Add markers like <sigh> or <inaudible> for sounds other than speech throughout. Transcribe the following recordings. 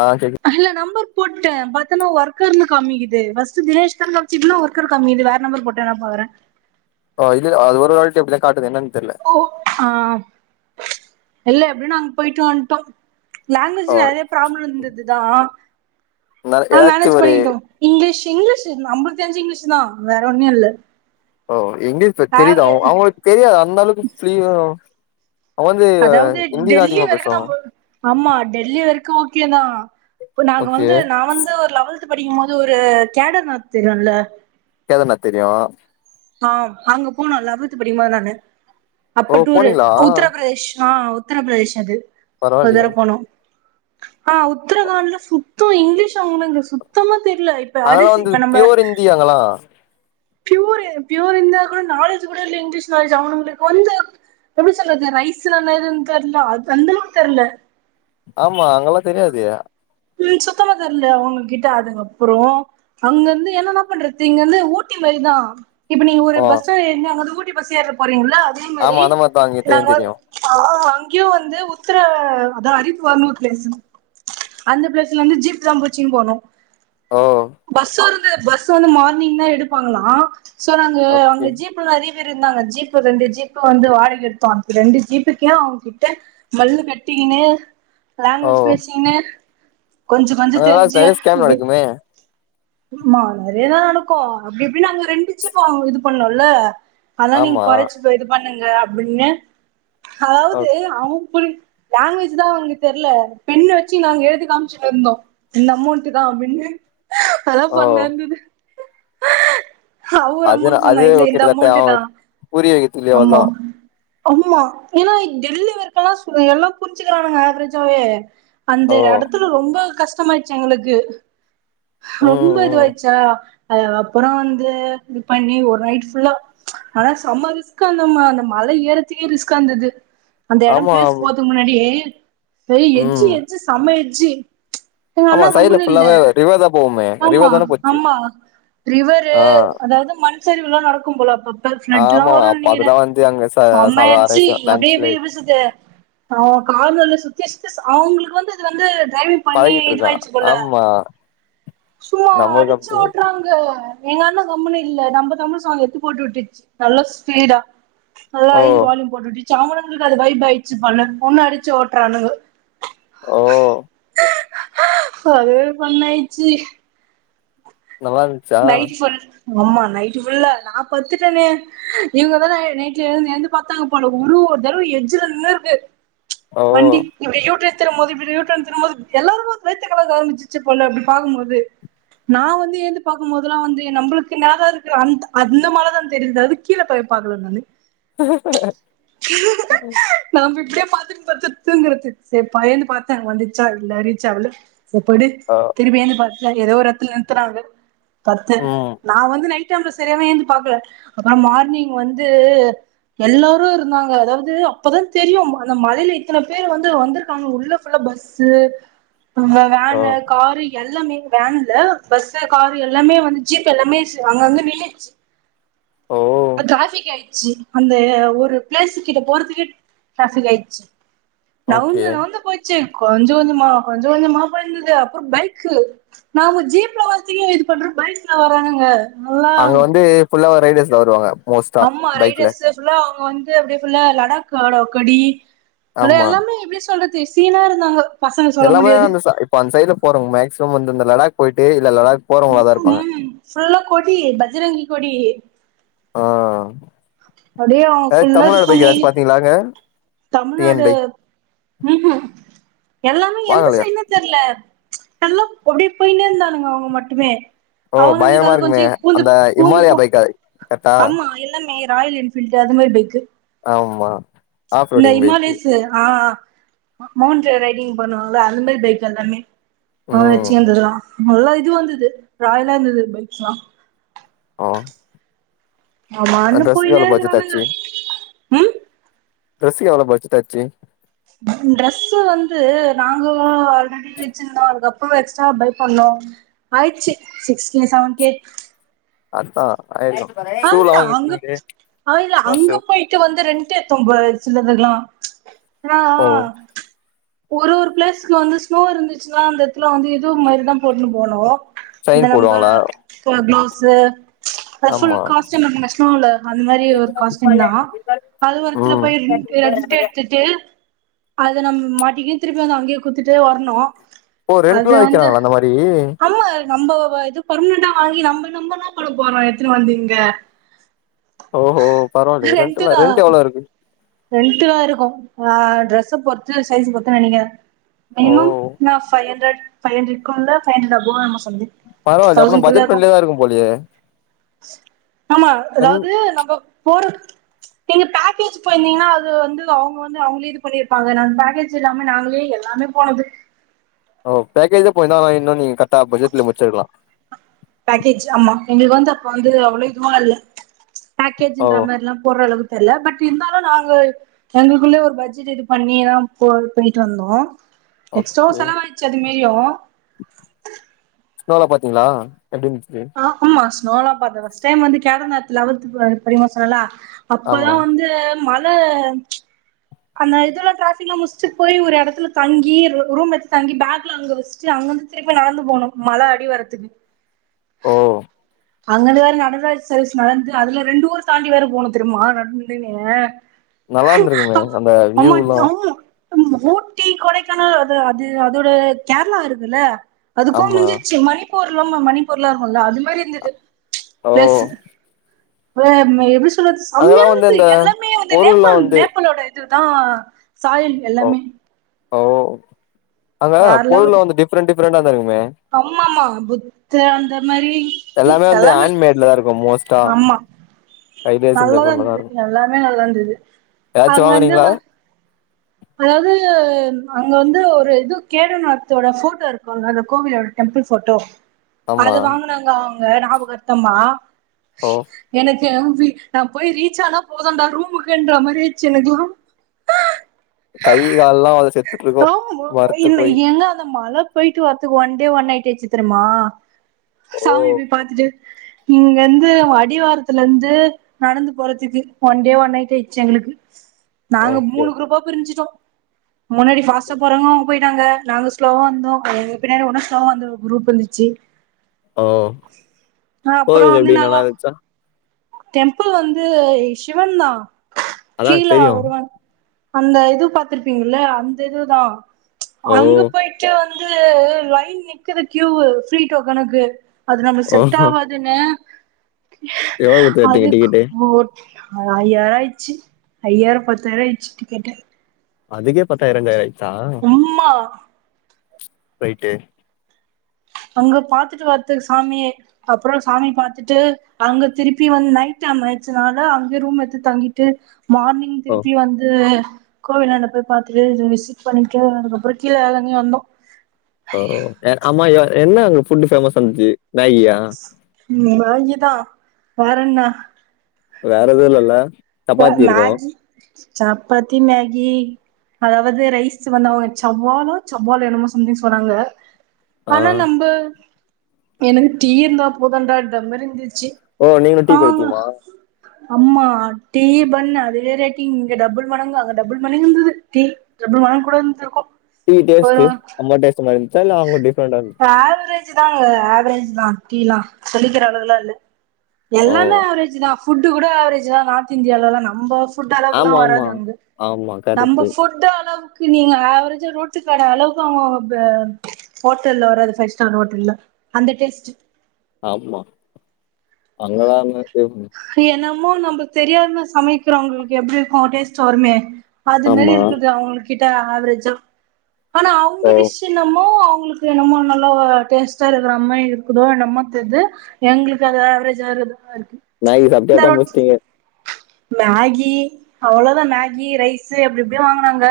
ஆ கேக்கு அதுல நம்பர் போட்டே பாத்தன்னா ஒர்கர்னு காம்மிக்குது ஃபஸ்ட்ஸ் தினேஷ்தா கமிச்சினு இருந்தா ஒர்கர் கம்மிக்குது வேற நம்பர் போட்டே நா பாக்குறே ஆ இது அது ஒரு ஆள்ட்டி அப்பிடிதா காட்டுது என்னான் ஓ ஆ இல்ல எப்பிடியோ நாங்க போயிட்டு வந்ட்டோ லாங்குவேஜ் ஓ நெறைய ப்ராப்ளோ இருந்ததுதா நா ஆனா ஏதாச்சு மேனேஜ் ஒரு பண்ணிகிட்டோ இங்கிலீஷ் இங்கிலீஷ் அம்பத்தஞ்சி இங்கிலீஷ்தா வேற ஒண்ணு இல்ல ஓ எங்க இருக்க தெரியுதா ஆவரே அவுங்களுக்கு தெரியாது அந்த அளவுக்கு ஃபீவர் அதாவது டெல்லி வரைக்கு பேசுவாங்க நம்ம ஆமா டெல்லி வரைக்கு இக்கியேதா இப்ப நாங்க ஓகே வந்து நா வந்து ஒரு லவல்த் சிக்த் படிக்கு போது ஒரு கேடர் நாத் தெரியுல்லா கேதர்நாத் தெரியு ஆ அவுங்க போனோ லவல்த்து படிக்கு போது நானு அப்ப ஓ டூரு போனீங்களா உத்தரப்பிரதேஷ் ஆ உத்தரப்பிரதேஷ் அது ஒரு பரவாயில்லையே தர போனோ ஆ உத்தரகாண்ட்ல சுத்தோ இங்கிலீஷ் அவுனுங்கு சுத்தமா தெர்ல இப்ப அங்கல்லா அரிசி வந்து இப்ப நம்ம பியூர் இந்தி அங்கலா பியூர் பியூர் இந்திய இருந்த கூட நாலேஜ் கூட இல்ல இங்கிலீஷ் நாலேஜ் அவுங்களுக்கு வந்தே எப்பிடி சொல்றது ரைஸ்னா எதுன்னு தெரியல அந்தளவுக்கு தெரில ஆமா அங்கெல்லா தெரியாது ம் சுத்தமா தெர்ல அவுங்க கிட்ட அதுக்கப்புறோ அங்க இருந்து என்னன்னா பண்றது இங்க இந்து ஊட்டி மாரிதா இப்ப நீங்க ஒரு ஓ பஸ் ஸ்டாண்ட் ஏறினா அங்கந்து ஊ ப்பி பஸ் ஏற போறீங்க ளோ அதே மாரி ஆமா அந்த மாரிதா அங்க தெரியு நாங்க தெரியு ஆ அங் கயு வந்து உத்தர அதா அரித்துவார்னு ஒரு பிளேஸு அந்த பிளேஸ்ல இருந்து ஜீப்தா புடிச்சுனு போகணு ஓ க்கு பஸ் வந்து மார்னிங்தா எடுப்பாங்களா சோ நாங்க ஓகே அங்க ஜீப்பு நெறைய இருந்தாங்க ஜீப்பு ரெண்டு ஜீப்பு வந்து வாடகைக்கு எடுத்தோ அந்த ரெண்டு ஜீப்புக்கே அவங்ககிட்ட மல்லு கட்டிக்கினு ஓ லாங்வேஜ் பேசிக்னு அங்கல்லா நெறைய ஸ்கேம் நடக்குமே ஆமா நெறையதா நடக்கு அப்டி இப்டின்னு அங்க ரெண்டு ஜீப்பு நாங்க இது பண்ணோல்ல அதனால நீங்க ஆமா கொறைச்சி இது பண் ணுங்க அப்டின்னு ஓ அதாவது அவங்க புரி லாங்வேஜ்தா அவங்களுக்கு தெர்ல பென்ன வச்சு நாங்க எழுதி காமிச்சினு இருந்தோ இந்த அமௌன்ட்டுதா அப்டின்னு அதெல்லா ஓ ஃபன்னா இருந்துது அதுனா அமௌண்ட் சொன்னா அதே இல்ல இந்த கிட்டத்தட்ட அமௌண்ட் தா அவனுக்கு புரிய வைக்கிறது இல்லயோ ஆமா அவ்ளோதா ஆமா ஏன்னா டெல்லி வரைக்கல்லா சொ எல்லா புரிஞ்சிக்கிறானுக ஆவரேஜாவே அந்த ஒரு ஓ எடத் ரொம்ப கஷ்டமாயிட்ச்சு எங்களுக்கு ம் ரொம்ப ம் இதுவாயிட்ச்சா அதுக்கப்புறோ வந்து இது பண்ணி ஒரு நைட் ஃபுல்லா ஆனா செம்ம ரிஸ்க்கு அந்த ம அந்த மலை ஏறத்துக்கே ரிஸ்கா இருந்துது அந்த எடம் ஆமா பிளேஸ் போறதுக்கு முன்னாடி வெறு எட்ஜு ம் எட்ஜு செம எட் ஜு ஆமா சைடுல ஃபுல்லாவே ரிவர்தா போகு ஆமா ஆமா ரிவரு ஆ அதாவது மண் சரிவு எல்லா நடக்கும் போல அப்பப்ப ஃபிளட் எல்லா ஆமா வருன்னு அப்ப நெனைக்குறே அதெல்லா வந்து அங்க ச செம சாதாரண எட்ஜு விஷயோ லன்ச் அப்டியே எப்டி லைட் எப்டி சொல்றது ஆ கார்னர்ல சுத்தி சு த்தி ஸ் அவங்களுக்கு வந்து இது வந்து பண்ணி பழகிட்டு இருக்கான் இதுவாயிடுச்சு போல ஆமா சும்மா நம்மளுக்கு அடிச்சு அப்டி ஓட்டுறாங்க எங்கண்ணன் சும்மானும் இல்லை நம்ம தமிழ் சாங்க் எத்து போட்டு விட்டுருச்சு நல்லா ஸ்பீடா நல்லா ஓ ஐந்து வாலயூம் போட்டுட்டு சாங் அவங்களுக்கு அது வைப் ஆயிச்சு பண்ணனும் அடிச்சு ஓட்டுறானுங்க ஓஓ அதுவே பன் ஆயிடுச்சு நல்லா இருந்துச்சா நைட் ஃபுல் ஆமா நைட்டு் உள்ள நான் பத்துட்டுடனேஇவங்கதான் நைட்லந்து நேர்ந்து பா்த்தாங்க பல ஒரு ஒரு தடவை எஜ்ஜல நின்னு இருக்கு ஓ வண்டி இப்ப யூட நா வந்து பாக்கும் போது இப்படி யூட்டன் திரும்பும் போது எல்லாரும் வைத்தகலக்க‌ஆரமிச்சிரிச் போல நான் வந்து பார்கும் போதெல்லாம் வந்து நம்மளுக்கு என்னான் இருக்கிற அந்த அந்த மாதிரதான் தெரியுது அது கீழே போய் பார்க்கலும்னனு நான் விக்க பாத்து பா தங்கறது சரி பையந்து பாத்தேன் வந்துச்சா இல்ல ரீச்சாவல்ல செத்த‌ இரு ஆ திரும்பி திரும்பி பார் ஏதோ ஒரு இடத்துல நிறுத்துறங்க பத்து ம் நான் வந்து நைட்டு சரியான ஏந்து பாக்கல அப்புறம் மார்னிங் வந்து எல்லாரும் இருந்தாங்க அதாவது அப்பதான் தெரியும் அந்த மலையில இத்தனை பேர் வந்து வந்திருக்காங்க உள்ள பஸ்சு ஆ வேன்னு காரு எல்லாமே வேன்ல பஸ் காரு எல்லாமே வந்து ஜீப் எல்லாமே செ அங்கந்து நின்னுச்சு ஓ ட்ராபிக் ஆயி அந்த ஒரு பிளேஸ் கிட்ட போறதுக்கு ட்ராபிக் ஆயிடுச்சு ஓகே நவுந்து நவுந்து போயிச்சு கொஞ்சம் கொஞ்சமா கொஞ்சம் கொஞ்சமா போய்னு இருந்தது அப்புறம் பைக்கு நா ஜீப்ல த்த இது பண்ற பைக்கல வராங்க அங்க வந்து புல்லா கைவேஸ் வருவாங்க மோஸ்ட்டா அம்மா பைக்ல ரைட்டர்ஸ் புல்லா அவங்க வந்து அப்படியே புல்லா லடாக் ஆடகடி ஆமா எல்லாமே எப்படி சொல்றது து சீனா இருந்தாங்க பசங்க சொல்ல எல்லாமே முடியாது அந்த இப்ப அந்த சைட்ல போறோங்க மேக்சிமம் வந்து அந்த லடாக் போய்ட்டே இரு உ ஃபுல்லா கொடி பஜ்ரங்கி கொடி <unintelligible> ஆ அப்படியே அவங்க ஏதா ஃபுல்லா இது தமிழ்நாடு பைக் பண்ணி எதாஜ் பாத்தீங்களாங்க டி என் தமிழ்நாடு பைக் உஹு எல்லாமே எந்த வாங்கலையா சய்டுனு தெரியல எல்லா அப்படி போய்னே இருந்தானுங்க அவங்க மட்டுமே ஓ அவனுங்களுக்கு பயரமா அது இருக்குமே கொஞ்சோ பூந்து அந்த பூந்து இஹமாலயா போ பைக்கா கரெக்டா ஆமா எல்லாமே ராயல் என்ஃபீல்டு அது மாரிபைக்கு ஆம்மா இந்த இஹமாலயசு ஆ மௌண்ட ரைடிங் பண்ணுவாங்களா அந்த மாரி பைக் எல்லாமே ஆ வெச்சு ம் வந்ததுதா நல்லா இது வந்தது ராயலா இருந்தது பைக்லா ஆ அவமானு ட்ரெஸ்ஸுக்கு எவ்ளோ பட்ஜெட் போயினேஇருக்குரானுங்க உ டரெசிக்க எவ்வள பட்ஜெட்டாச்சு டிரெஸ் வந்து நாங்களு ஆல்ரெடி வச்சிருந்தோ அதுக்கப்புறோ எக்ஸ்ட்ரா பை பண்ணோ ஆயிச்சு சிக்ஸ் கே செவன் கே அத்தா ஆ இல்ல அங்க ஆ இல்ல ஸ்னோ அங்க ஷூ போயிட்டு வந்து ரெண்டுத்தொம்ப்ரோ சில அந்துக்கலா ஆனா ஓ ஒரு ஒரு பிளேஸ்க்கு வந்து ஸ்னோ இருந்துச்சுன்னா அந்த எடத்துல வந்து இது மாரிதா போட்டுன்னு போனு இந்த சைன் நம்ப போடுவாங்களா க க்ளோஸ் ச ஆமா <unintelligible> அந்த மாதிரி ஒரு காஸ்டியு தா அது ஒருத்துல ம் போய் ரெண்டு எடுத்துட்டு அத நம்ம மாட்டிக்கி திருப்பி வந்து அங்கயே குத்துட்டு வரணு ஓ ரெண்டு்க்குலா வைக்கிறாங்களா அந்த மாரி நம்ம இது பெர்மனன்டா வாங்கி நம்ம நம்ம என்னா பண்ண போறோம் எத்தனை வாங்கி ஹ ஓஹோ பரவாயில்லை ரெண்டட்லாம் ரெண்ட் எவ்ளோ இருக்கு ரெண்டு த இருக்கும் ஆஹ் ட்ரெஸ்ச பொறுத்து சைஸ் பொருத்துன்னு நினைக்கிறேன் ஓ மினிமம் நான் பைவ் ஹண்ட்ரட் பயன் இருக்கும்ல பையன்ல போ பரவாயில்லையே தவுஸன்ட் அப்பனா குள்ள பட்ஜெட் இருக்கும் ஃப்ரெண்ட்லியா தா போலயே ஆமா என் அதாவது நம்ம போற எங்க பேக்கேஜ் இப்ப இருந்தீங்கன்னா அது வந்து அவங்க வந்து அவங்களே இது பண்ணியிருப்பாங்க நா பேக்கேஜ் இல்லாம நாங்களே எல்லாமே போனது ஓ பேக்கேஜ் தான் போயந்தான்னா இன்னும் நீங்க கரக்டா படஜெட்ல முடிச்சிருக்கலாம் பேக்கேஜ் ஆமா எங்களுக்கு வந்து அப்ப வந்து அவ்வளவு இதுவ இல்ல ஓ பேக்கேஜ்ன்ற மாதிரிலாம் போடுற அளவுக்கு தெரியல பட் இருந்தாலும் நாங்க எங்களுக்குள்ள ஒரு பட்ஜெட் இது பண்ணிதான் போ போயிட்டு வந்தோம் எக்ஸ்ட்ரா ஓகே செலவாயிடுச்சு அது மிரியும் ஸ்னோல பாத்தீங்களா எப்படிருதுச்சு சூனோ நேர்ல பார்த்து ஃபஸ்ட் டைம் வந்து கேடோ லெவல்த் டோல்த் படிக்கிறேன்னு சொல்லலாம் ஆமா அப்பதான் வந்துல மழை அந்த இதல்லாம் டாபிக்ல்லாம் முடிச்சுட்டு போய் ஒரு இடத்துல தங்கி ரூம் எடுத்து தங்கி பேக்ல அங்க வச்சுட்டு அங்க வந்து திரும்ப்பி நடந்து போகணும் மழை அடி வாரத் துக்கு ஓ அங்கருந்து வேற நடராஜா சர்வீஸ் நடந்து அதுல ரெண்டு ஊர் தாண்டி வேற போனும் தெரிமா நடந்தே நீங்க நல்லா இருந்திருக்குமே அந்த வியூலாம் ஊட்டி கொடைக்கானல் அது அது அதோட கேரளா இருக்குல்ல அதுக்கும் ஆமா முடிஞ்சுருச்சு மணி போர்லாம மணி போர்ல இருக்கும்ல அது மாதிரி அஹ ஓ பேசு வேற மாதிரி அங்கெல்லா வந்து செமையதுது இந்த எல்லாமே வந்து பொருள்லா நேபாள் வந்து நேபாளோட இதுதான் சாயில் ஓ எல்லாமே ஓ அங்க பொருள்ள வந்து டிஃப்ரெண் டிஃப் டிஃபிரண்ட தாக அம்மா மா புத்த அந்த மாரி எல்லாமே வந்து ஹேண்ட் மேட்ல தா இருக்கு மோஸ் ஆமா நல்லாதா பொருளா தா இருந்தது இருக்கு எல்லாமே நல்லாருந்துது ஏதாச்சு அங்க வந்து வாங்குனீங்களா அதாவது அங்க வந்து ஒரு இது கேதநாத்தோட ஃபோட்டோ இருக்கு அ கோவிலோட டெம்பிள் ஃபோட்டோ ஆமா அது வாங்குனாங்கவ் ங ஞாபகார்த்தம்மா ஓ எனக் யேமி நா போய் ரீச் ஆனா போதும்டா ரூமுக்குன்ற மாரி ஆச்சு எனக்குலா கை கால்லா அது செத்துட்ருக்கு ஆமா மறத்து இல்ல போய் எங்க அந்த மழ போயிட்டு வரத்துக்கு ஒன் டே ஒன் நைட் ஆச்சு தருமா ஓ சாமிய போய் பாத்துட்டு இங்கருந்து அடிவாரத்துல இருந்து நடந்து போறதுக்கு ஒன் டே ஒன் நைட் ஆயிடுச்சு எங்களுக்கு நாங்க ஓகே மூணு குரூப்பா ஞ்சிட்டோ முன்னாடி ஃபாஷ்டா போறாங்க போயிட்டாங்க நாங்க ஸ்லோவாந்தோ எங்க பின்னாடி உடு ஸ்லோவா வந்தோ குரூப் இருந்துச்சு ஓ அப்புறோ போயல வந்து எப்டி நாங்க நல்லார்ன்ச்சா டெம்பிள் வந்து சிவன் தா அதா கீழா தெரியு ஒருவன் அந்த இது பர்த்திருப்பீங்கல்லே அந்த இதுதா ஓ அங்க போயிட்டு வந் வந்து லைன் நிக்குது கியூ ஃப்ரிடோக்கனுக்கு அது நம்மக்கு ஓ செட் ஆவாதுன்னு எவ்ளோ குடுத்து எட்திங்க டிக்கெட்டு ஆ ஐயாயிரம் ஆய்டுச்சு ஐயாயிரோ பத்தாயிரோ ஆய்டுச்சு கேட்டே அதுக்கே பத்தாயிரோ <unintelligible> சா உம்மா ரைட்டே அங்க பாத்துட்டு வரத்து சாமிய அப்புறோ சாமி பாத்துட்டு அங்க திருப்பி வந்து நைட் டைம் ஆயிச்சனால அங்கயே ரூம் எத்து தங்கிட்டு மார்னிங் ஓ திருப்பி வந்து கோவிலாண்ட போய் பாத்தட்டு விசிட் பண்ணிக்க அதுக்கப்புறோ கீழ எதங்கி வந்தோ ஓ எ அம்மா என்ன அங்க ஃபுட்டு பேமஸ்ஸா இருந்துச்சி நகியா ம் மேகித வேறன்னா வேற எது இல்லல்ல ப்ப சப்பாத்தி இருக்கும் மேகி சப்பாத்தி மேகி அதாவது ரைஸ் வந்தவங்க சவ்வாலோ சவ்வாலோ என்னுமோ சம்திங்க சொன்னாங்க ஆ ஆனா நம்ப எனக்கு டீ இருந்தா போதுன்டாண்டறா மாரி இருந்துச்சி ஓ நீங்களு டீ பைய்த்தியமா அம்மா டீ பண் அதுவே ரேட்டிங் இங்க டபுள் மடங்கு அங்க டபுள் மடங்கு இருந்தது டீ டபுள் மடங்க கூட இருந்திருக்கு டீ டேஸ்ட் ஒரு அம்மா டேஸ் மாரி இ த்ல்ல அவுங்க டிஃப்ரெண்ட் ரேஜ் தாங்க ஆவரேஜ்தா டீல்லா சொல்லிக்கிற அளவுக்குல்லா இல்ல ஓ எல்லானே ஆவரேஜ்தா ஃபுட்டு கூட ஆவரேஜ்தா நார்த இந்தியாலல்லா நம்ப ஃபுட்டு அளவுக்குல்லா ஆமா வராது ஆமா அங்க ஆமா நம்ம கரெக்ட்டு ஃபுட்டு அளவு நீங்க ஆவரேஜா ரோட்டுகட அளவுக்கு அவுங்க பே ஹோட்டல்ல வராது பைஸ் ஸ்டார் ஹோட்டல்ல அந்த டேஸ்ட் ஆமா அங்கதான ன்னமோ நம்ம தெரியாம சமைக்கிறவங்களுக்கு எப்பிடி இருக்கு டேஸ்ட் வருமே அது மேரி ஆமா இருக்குது அவுங்குளுக் கிட்ட ஆவரேஜ் ஆனா ஓ அவுங்க டிஷ் என்னமோ அவுங் உங்களுக்கு என்னமோ நல்லா டேஸ்ட்டா இருக்கிற மாரி இருக்குதோ என்னமோ தெரியுது எங்களுக்கு அது ஆவரேஜ் இருது இருக்கு மேகி சாப்பிட்டே இந்த அப்பிடியே ரொட் முடிச்சிட்டீங்க மேகி அவ்ளோதா மேகி ரைஸ் எப்பிடி எப்பிடியோ வாங்கினாங்க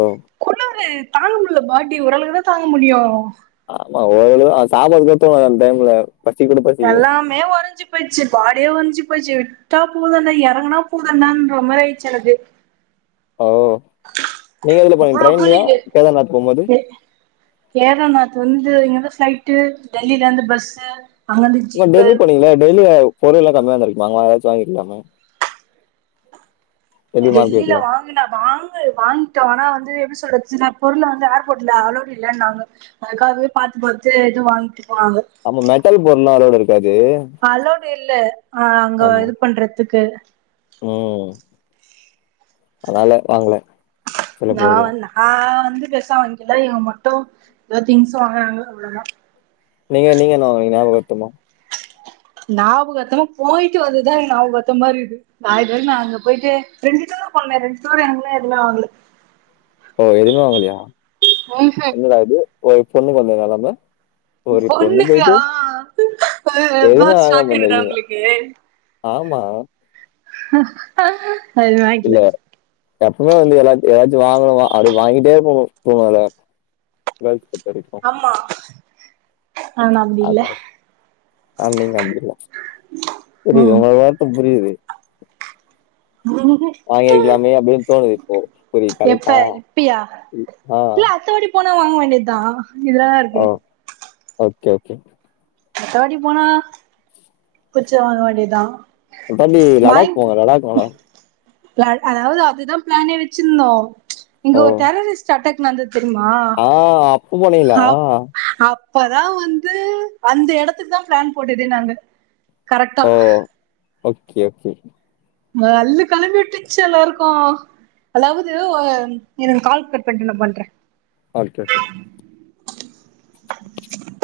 ஓ குளிருது தாங்க முடியல பாடி ஓரளவுக்குத்தான் தாங்க முடியும் ஆமா ஒரு அளவுக்கு சாப்பாடு கத்தணும் அந்த டைம்ல பசிக்கூட பசிக்காது எல்லாமே உறைஞ்சி போச்சு பாடி உறைஞ்சு போச்சு விட்டா போதும்டா இறங்கனா போதும்டா என்ற ஒரு மாதிரி ஆயிடுச்சு எனக்கு ஓ நீங்க எதுல போனீங்க அவ்ளோ ட்ரெயின்லையா கேதார்நாத் போகும்போது கேதார் நாத்து வந்து இங்க இருந்து ஸ்ட்ரைட் டெல்லியில் இருந்து பஸ் ஓ டெல்லி போனீங்களே டெல்லில பொருள் எல்லாம் கம்மியா இருந்திருக்குமே ஏதாச்சும் வாங்கிக்ருக்கலாமே டெல்லியில வாங்குனா வாங்கு வாங்கிட்டோம் ஆனா வந்து என்ன சொல்றது சில பொருள் வந்து ஏர்போர்ட்ல அலோட் இல்லன்னு அதுக்காகவே பார்த்து பார்த்து இது வாங்கி அப்ப மெட்டல் பொருள் எல்லாம் அலோடு இருக்காது அலோடு இல்ல ஆஹ் அங்க இது பண்றதுக்கு உம் அதனால வாங்கல சில நான் பொருள்லாம் வந்து ஆஹ் பெருசா வாங்கல இவங்க மட்டும் ஏதாவது திங்ஸ் வாங்கறாங்க அவ்வளவுதான் நீங்க நீங்க என்ன வாங்கினீங்க ஞாபகார்த்தமா ஞாபகார்த்தமா போயிட்டு வந்ததுதான் ஞாபகார்த்தமா இருக்குது நான் நான் அங்க போயிட்டு ரெண்டு தடவ போனேன் ரெண்டு தடவ எனக்கு எதுவுமே வாங்கல ஓ எதுமே வாங்கலையா என்னடா இது ஒரு பொண்ணுக்கு வந்த நிலைமை பொண்ணுக்கா அது கேட்டவுடனே எதுவுமே வாங்காம ஷாக் ஆகுதா வந்திருக்கீங்க உங்களுக்கு ஆமா இல்ல எப்பவுமே வந்து ஏதாச்சு ஏதாச்சும் வாங்கணும் அது வாங்கிட்டே போவோம் போவளாம் ஆமா ஆனா அப்டி இல்ல அதான் ஆ நீங்க அப்படிலாம் புரியுது ம் உங்க வார்த்த புரியுது வாங்கிருக்கலாமே அப்படின்னு தோணுது இப்போ புரியுது எப்ப கரெக்டா இப்பயா ஆஹ் இல்ல அத்தவாடி போனா வாங்க வேண்டியதுதான் இங்க தான் இருக்கேன் ஓகே ஓகே அடுத்தவாட்டி போனா புடிச்சத வாங்க வேண்டியது தான் அது தாண்டி லடாக் போவொ லடாக் நல்லாரு ல நாங்ளு அதுதா ப்ளானே வச்சிருந்தோ இங்க ஓ ஒரு டெரரிஸ்ட் அட்டாக் வந்தது தெரியுமா ப போனிங்ளா? பதா வந்து அந்த எடத்துக் தா பிளான் போட்டதே நாங்க கரெக்டா ஓ ஓகே ஓகே இங்க அல்லு கெளம்பிட்டுச்சு எல்லாருக்கு அதாவுது ஓ இருங் கால் கட் பண்ட்டு நா பண்றே ஓகே ஓகே <inaudible>